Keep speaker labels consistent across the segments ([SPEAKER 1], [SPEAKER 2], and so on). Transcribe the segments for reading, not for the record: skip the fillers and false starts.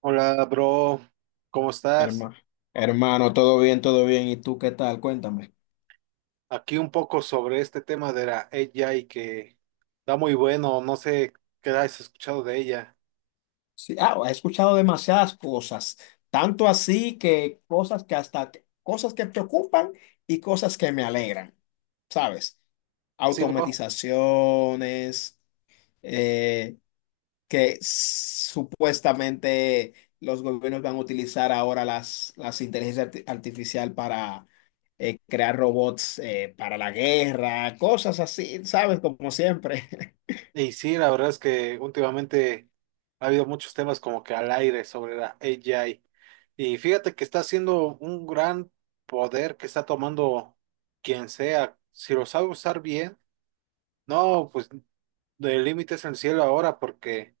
[SPEAKER 1] Hola, bro, ¿cómo estás?
[SPEAKER 2] Hermano, hermano, todo bien, todo bien. ¿Y tú qué tal? Cuéntame.
[SPEAKER 1] Aquí un poco sobre este tema de la AI que da muy bueno, no sé qué has escuchado de ella.
[SPEAKER 2] Sí, he escuchado demasiadas cosas, tanto así que cosas que hasta cosas que preocupan y cosas que me alegran, ¿sabes?
[SPEAKER 1] Sí, bro.
[SPEAKER 2] Automatizaciones, eh, que supuestamente los gobiernos van a utilizar ahora las inteligencias artificial para crear robots para la guerra, cosas así, ¿sabes? Como siempre.
[SPEAKER 1] Y sí, la verdad es que últimamente ha habido muchos temas como que al aire sobre la AI. Y fíjate que está haciendo un gran poder que está tomando quien sea. Si lo sabe usar bien, no, pues de límites al cielo ahora porque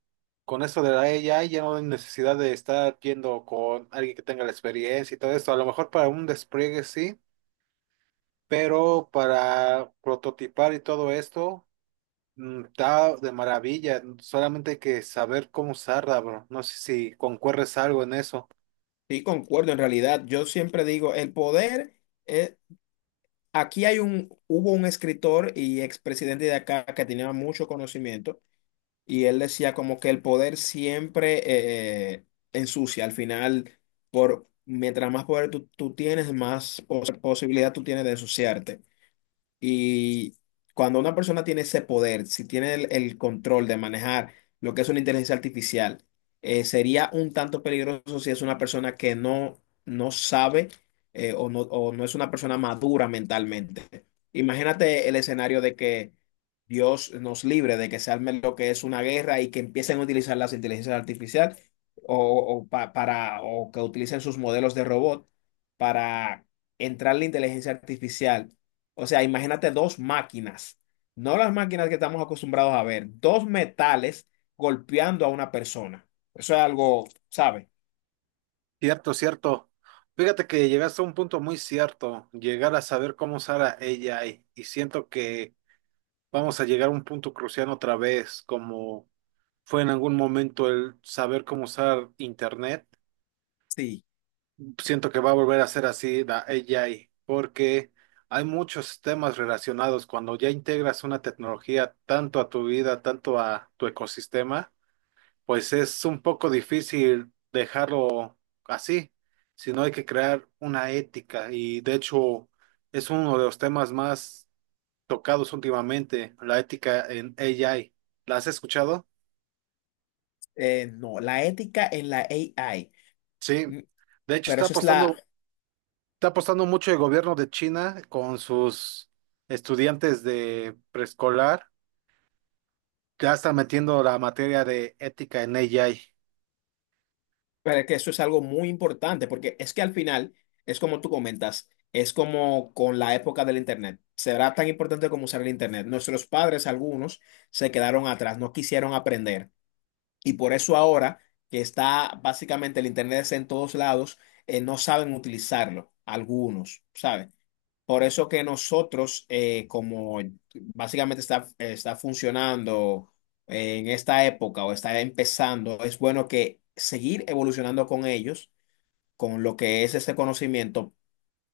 [SPEAKER 1] con esto de la AI ya no hay necesidad de estar yendo con alguien que tenga la experiencia y todo esto. A lo mejor para un despliegue sí, pero para prototipar y todo esto está de maravilla. Solamente hay que saber cómo usarla, bro. No sé si concuerres algo en eso.
[SPEAKER 2] Sí, concuerdo, en realidad, yo siempre digo, el poder, eh, aquí hubo un escritor y expresidente de acá que tenía mucho conocimiento y él decía como que el poder siempre ensucia, al final, mientras más poder tú tienes, más posibilidad tú tienes de ensuciarte. Y cuando una persona tiene ese poder, si tiene el control de manejar lo que es una inteligencia artificial, sería un tanto peligroso si es una persona que no sabe o no es una persona madura mentalmente. Imagínate el escenario de que Dios nos libre de que se arme lo que es una guerra y que empiecen a utilizar las inteligencias artificiales para, o que utilicen sus modelos de robot para entrar la inteligencia artificial. O sea, imagínate dos máquinas, no las máquinas que estamos acostumbrados a ver, dos metales golpeando a una persona. Eso es algo, ¿sabe?
[SPEAKER 1] Cierto, cierto. Fíjate que llegaste a un punto muy cierto, llegar a saber cómo usar a AI y siento que vamos a llegar a un punto crucial otra vez, como fue en algún momento el saber cómo usar internet.
[SPEAKER 2] Sí,
[SPEAKER 1] Siento que va a volver a ser así la AI, porque hay muchos temas relacionados. Cuando ya integras una tecnología tanto a tu vida, tanto a tu ecosistema, pues es un poco difícil dejarlo así, sino hay que crear una ética. Y de hecho, es uno de los temas más tocados últimamente, la ética en AI. ¿La has escuchado?
[SPEAKER 2] no, la ética en la AI,
[SPEAKER 1] Sí.
[SPEAKER 2] mm,
[SPEAKER 1] De hecho,
[SPEAKER 2] pero
[SPEAKER 1] está
[SPEAKER 2] eso es la,
[SPEAKER 1] apostando Está apostando mucho el gobierno de China con sus estudiantes de preescolar. Ya están metiendo la materia de ética en AI.
[SPEAKER 2] pero es que eso es algo muy importante, porque es que al final, es como tú comentas, es como con la época del Internet. Será tan importante como usar el Internet. Nuestros padres, algunos, se quedaron atrás, no quisieron aprender. Y por eso ahora que está básicamente el Internet está en todos lados, no saben utilizarlo, algunos, ¿saben? Por eso que nosotros, como básicamente está funcionando en esta época o está empezando, es bueno que seguir evolucionando con ellos, con lo que es ese conocimiento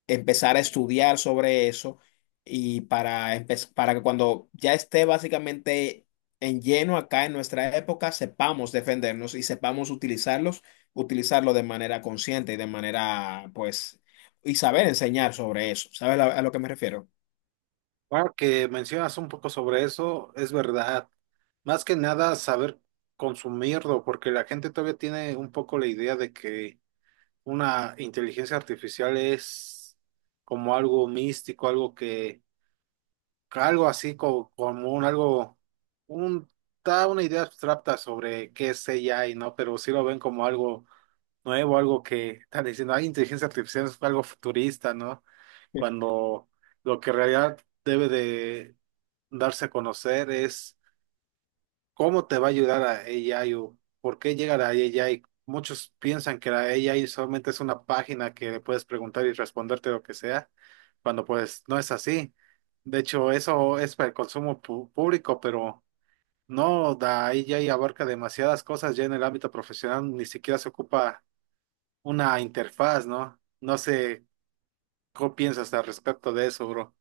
[SPEAKER 2] empezar a estudiar sobre eso y para que cuando ya esté básicamente en lleno acá en nuestra época, sepamos defendernos y sepamos utilizarlos, utilizarlo de manera consciente y de manera, pues, y saber enseñar sobre eso. ¿Sabes a lo que me refiero?
[SPEAKER 1] Ahora que mencionas un poco sobre eso, es verdad. Más que nada saber consumirlo, porque la gente todavía tiene un poco la idea de que una inteligencia artificial es como algo místico, algo que algo así como, un algo, un, da una idea abstracta sobre qué es AI, ¿no? Pero sí lo ven como algo nuevo, algo que están diciendo, ay, inteligencia artificial es algo futurista, ¿no? Cuando lo que en realidad debe de darse a conocer es, ¿cómo te va a ayudar a AI o por qué llegar a AI? Muchos piensan que la AI solamente es una página que le puedes preguntar y responderte lo que sea, cuando pues no es así. De hecho, eso es para el consumo público, pero no, la AI abarca demasiadas cosas ya en el ámbito profesional, ni siquiera se ocupa una interfaz, ¿no? No sé, ¿qué piensas al respecto de eso, bro?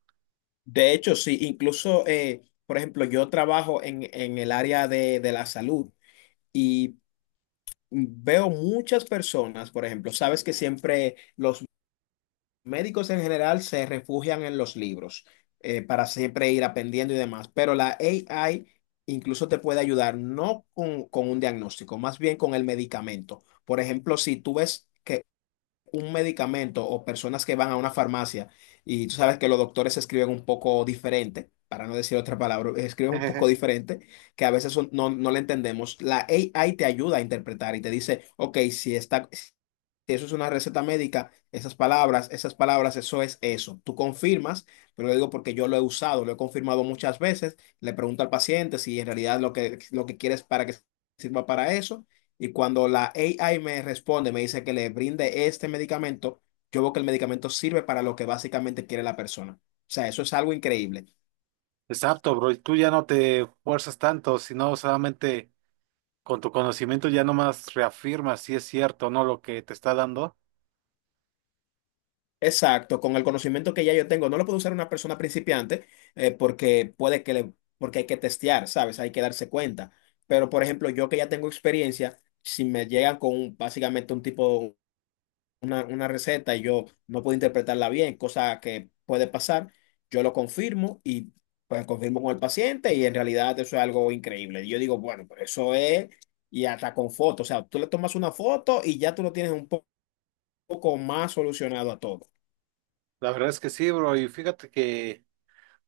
[SPEAKER 2] De hecho, sí, incluso, por ejemplo, yo trabajo en el área de la salud y veo muchas personas, por ejemplo, sabes que siempre los médicos en general se refugian en los libros para siempre ir aprendiendo y demás, pero la AI incluso te puede ayudar no con un diagnóstico, más bien con el medicamento. Por ejemplo, si tú ves que un medicamento o personas que van a una farmacia y tú sabes que los doctores escriben un poco diferente, para no decir otra palabra, escriben un poco diferente, que a veces no, no le entendemos. La AI te ayuda a interpretar y te dice, ok, si está, si eso es una receta médica, esas palabras, eso es eso. Tú confirmas, pero lo digo porque yo lo he usado, lo he confirmado muchas veces, le pregunto al paciente si en realidad lo que quieres para que sirva para eso y cuando la AI me responde, me dice que le brinde este medicamento, yo veo que el medicamento sirve para lo que básicamente quiere la persona. O sea, eso es algo increíble.
[SPEAKER 1] Exacto, bro, y tú ya no te fuerzas tanto, sino solamente con tu conocimiento ya nomás reafirmas si es cierto o no lo que te está dando.
[SPEAKER 2] Exacto, con el conocimiento que ya yo tengo, no lo puede usar una persona principiante porque porque hay que testear, ¿sabes? Hay que darse cuenta. Pero, por ejemplo, yo que ya tengo experiencia, si me llegan con básicamente un tipo una receta y yo no puedo interpretarla bien, cosa que puede pasar, yo lo confirmo y pues confirmo con el paciente y en realidad eso es algo increíble. Y yo digo, bueno, pues eso es, y hasta con fotos, o sea, tú le tomas una foto y ya tú lo tienes un poco más solucionado a todo.
[SPEAKER 1] La verdad es que sí, bro. Y fíjate que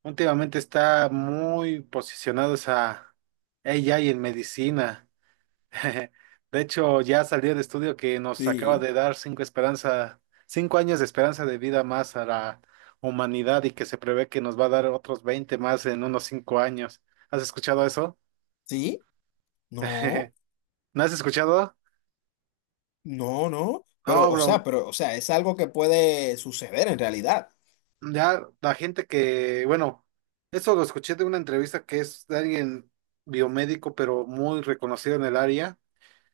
[SPEAKER 1] últimamente está muy posicionado esa AI en medicina. De hecho, ya salió el estudio que nos acaba
[SPEAKER 2] Sí,
[SPEAKER 1] de dar 5 años de esperanza de vida más a la humanidad y que se prevé que nos va a dar otros 20 más en unos 5 años. ¿Has escuchado eso?
[SPEAKER 2] sí, no,
[SPEAKER 1] ¿No has escuchado?
[SPEAKER 2] no, no,
[SPEAKER 1] No, bro.
[SPEAKER 2] pero o sea, es algo que puede suceder en realidad,
[SPEAKER 1] Ya la gente que, bueno, eso lo escuché de una entrevista que es de alguien biomédico, pero muy reconocido en el área,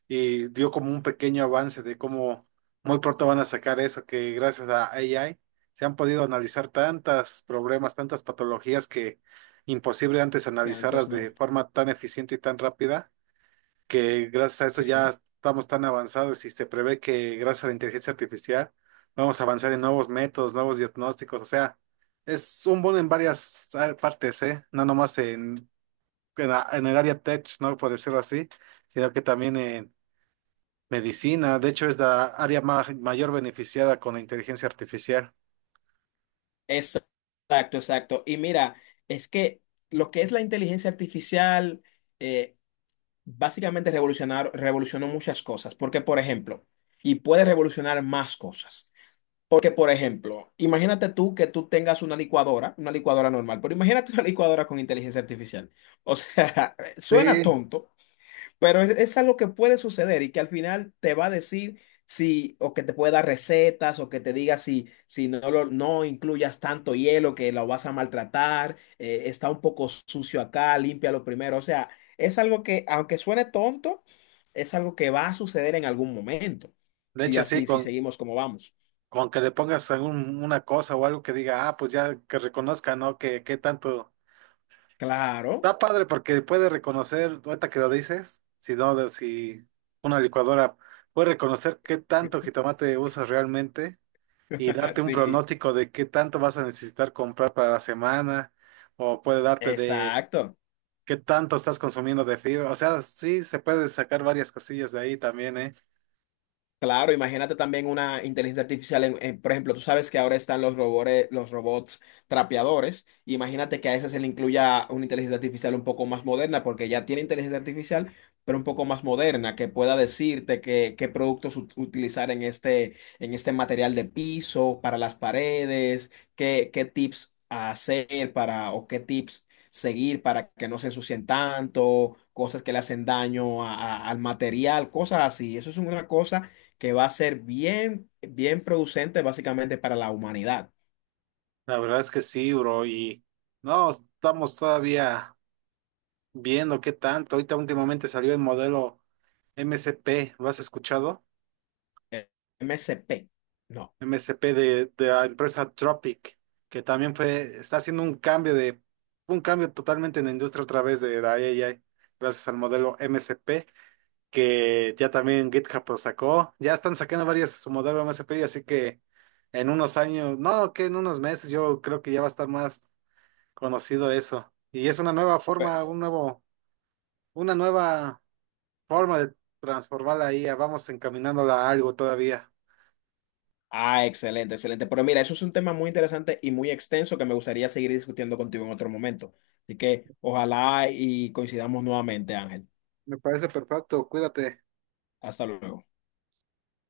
[SPEAKER 1] y dio como un pequeño avance de cómo muy pronto van a sacar eso, que gracias a AI se han podido analizar tantas problemas, tantas patologías que imposible antes
[SPEAKER 2] que
[SPEAKER 1] analizarlas
[SPEAKER 2] antes no.
[SPEAKER 1] de forma tan eficiente y tan rápida que gracias a eso ya
[SPEAKER 2] Sí.
[SPEAKER 1] estamos tan avanzados y se prevé que gracias a la inteligencia artificial vamos a avanzar en nuevos métodos, nuevos diagnósticos, o sea, es un bono en varias partes, ¿eh? No nomás en en el área tech, ¿no? Por decirlo así, sino que también en medicina, de hecho es la área mayor beneficiada con la inteligencia artificial.
[SPEAKER 2] Exacto, exacto. Y mira, es que lo que es la inteligencia artificial eh, básicamente revolucionó muchas cosas, porque por ejemplo, y puede revolucionar más cosas. Porque por ejemplo, imagínate tú que tú tengas una licuadora normal, pero imagínate una licuadora con inteligencia artificial. O sea, suena
[SPEAKER 1] Sí,
[SPEAKER 2] tonto, pero es algo que puede suceder y que al final te va a decir si, o que te puede dar recetas, o que te diga si, si no, no incluyas tanto hielo que lo vas a maltratar, está un poco sucio acá, límpialo primero. O sea, es algo que, aunque suene tonto, es algo que va a suceder en algún momento.
[SPEAKER 1] de
[SPEAKER 2] Si
[SPEAKER 1] hecho sí,
[SPEAKER 2] así, si
[SPEAKER 1] con.
[SPEAKER 2] seguimos como vamos.
[SPEAKER 1] Con que le pongas una cosa o algo que diga, ah, pues ya que reconozca, ¿no? Que tanto.
[SPEAKER 2] Claro,
[SPEAKER 1] Está padre porque puede reconocer, ahorita que lo dices, si no, si una licuadora puede reconocer qué tanto jitomate usas realmente y darte un
[SPEAKER 2] sí,
[SPEAKER 1] pronóstico de qué tanto vas a necesitar comprar para la semana, o puede darte de
[SPEAKER 2] exacto.
[SPEAKER 1] qué tanto estás consumiendo de fibra. O sea, sí, se puede sacar varias cosillas de ahí también, ¿eh?
[SPEAKER 2] Claro, imagínate también una inteligencia artificial. Por ejemplo, tú sabes que ahora están los robores, los robots trapeadores. Imagínate que a ese se le incluya una inteligencia artificial un poco más moderna, porque ya tiene inteligencia artificial, pero un poco más moderna, que pueda decirte qué productos utilizar en este material de piso, para las paredes, qué, qué tips hacer para, o qué tips seguir para que no se ensucien tanto, cosas que le hacen daño al material, cosas así. Eso es una cosa que va a ser bien, bien producente básicamente para la humanidad.
[SPEAKER 1] La verdad es que sí, bro, y no, estamos todavía viendo qué tanto. Ahorita últimamente salió el modelo MCP, ¿lo has escuchado?
[SPEAKER 2] Eh, MSP. No.
[SPEAKER 1] MSP de la empresa Tropic, que también fue, está haciendo un cambio totalmente en la industria a través de la AI, gracias al modelo MSP, que ya también GitHub lo sacó, ya están sacando varias su modelo MSP, así que en unos años, no, que en unos meses yo creo que ya va a estar más conocido eso. Y es una nueva
[SPEAKER 2] Eh,
[SPEAKER 1] forma, una nueva forma de transformar la IA, vamos encaminándola a algo todavía.
[SPEAKER 2] ah, excelente, excelente. Pero mira, eso es un tema muy interesante y muy extenso que me gustaría seguir discutiendo contigo en otro momento. Así que ojalá y coincidamos nuevamente, Ángel.
[SPEAKER 1] Me parece perfecto, cuídate.
[SPEAKER 2] Hasta luego.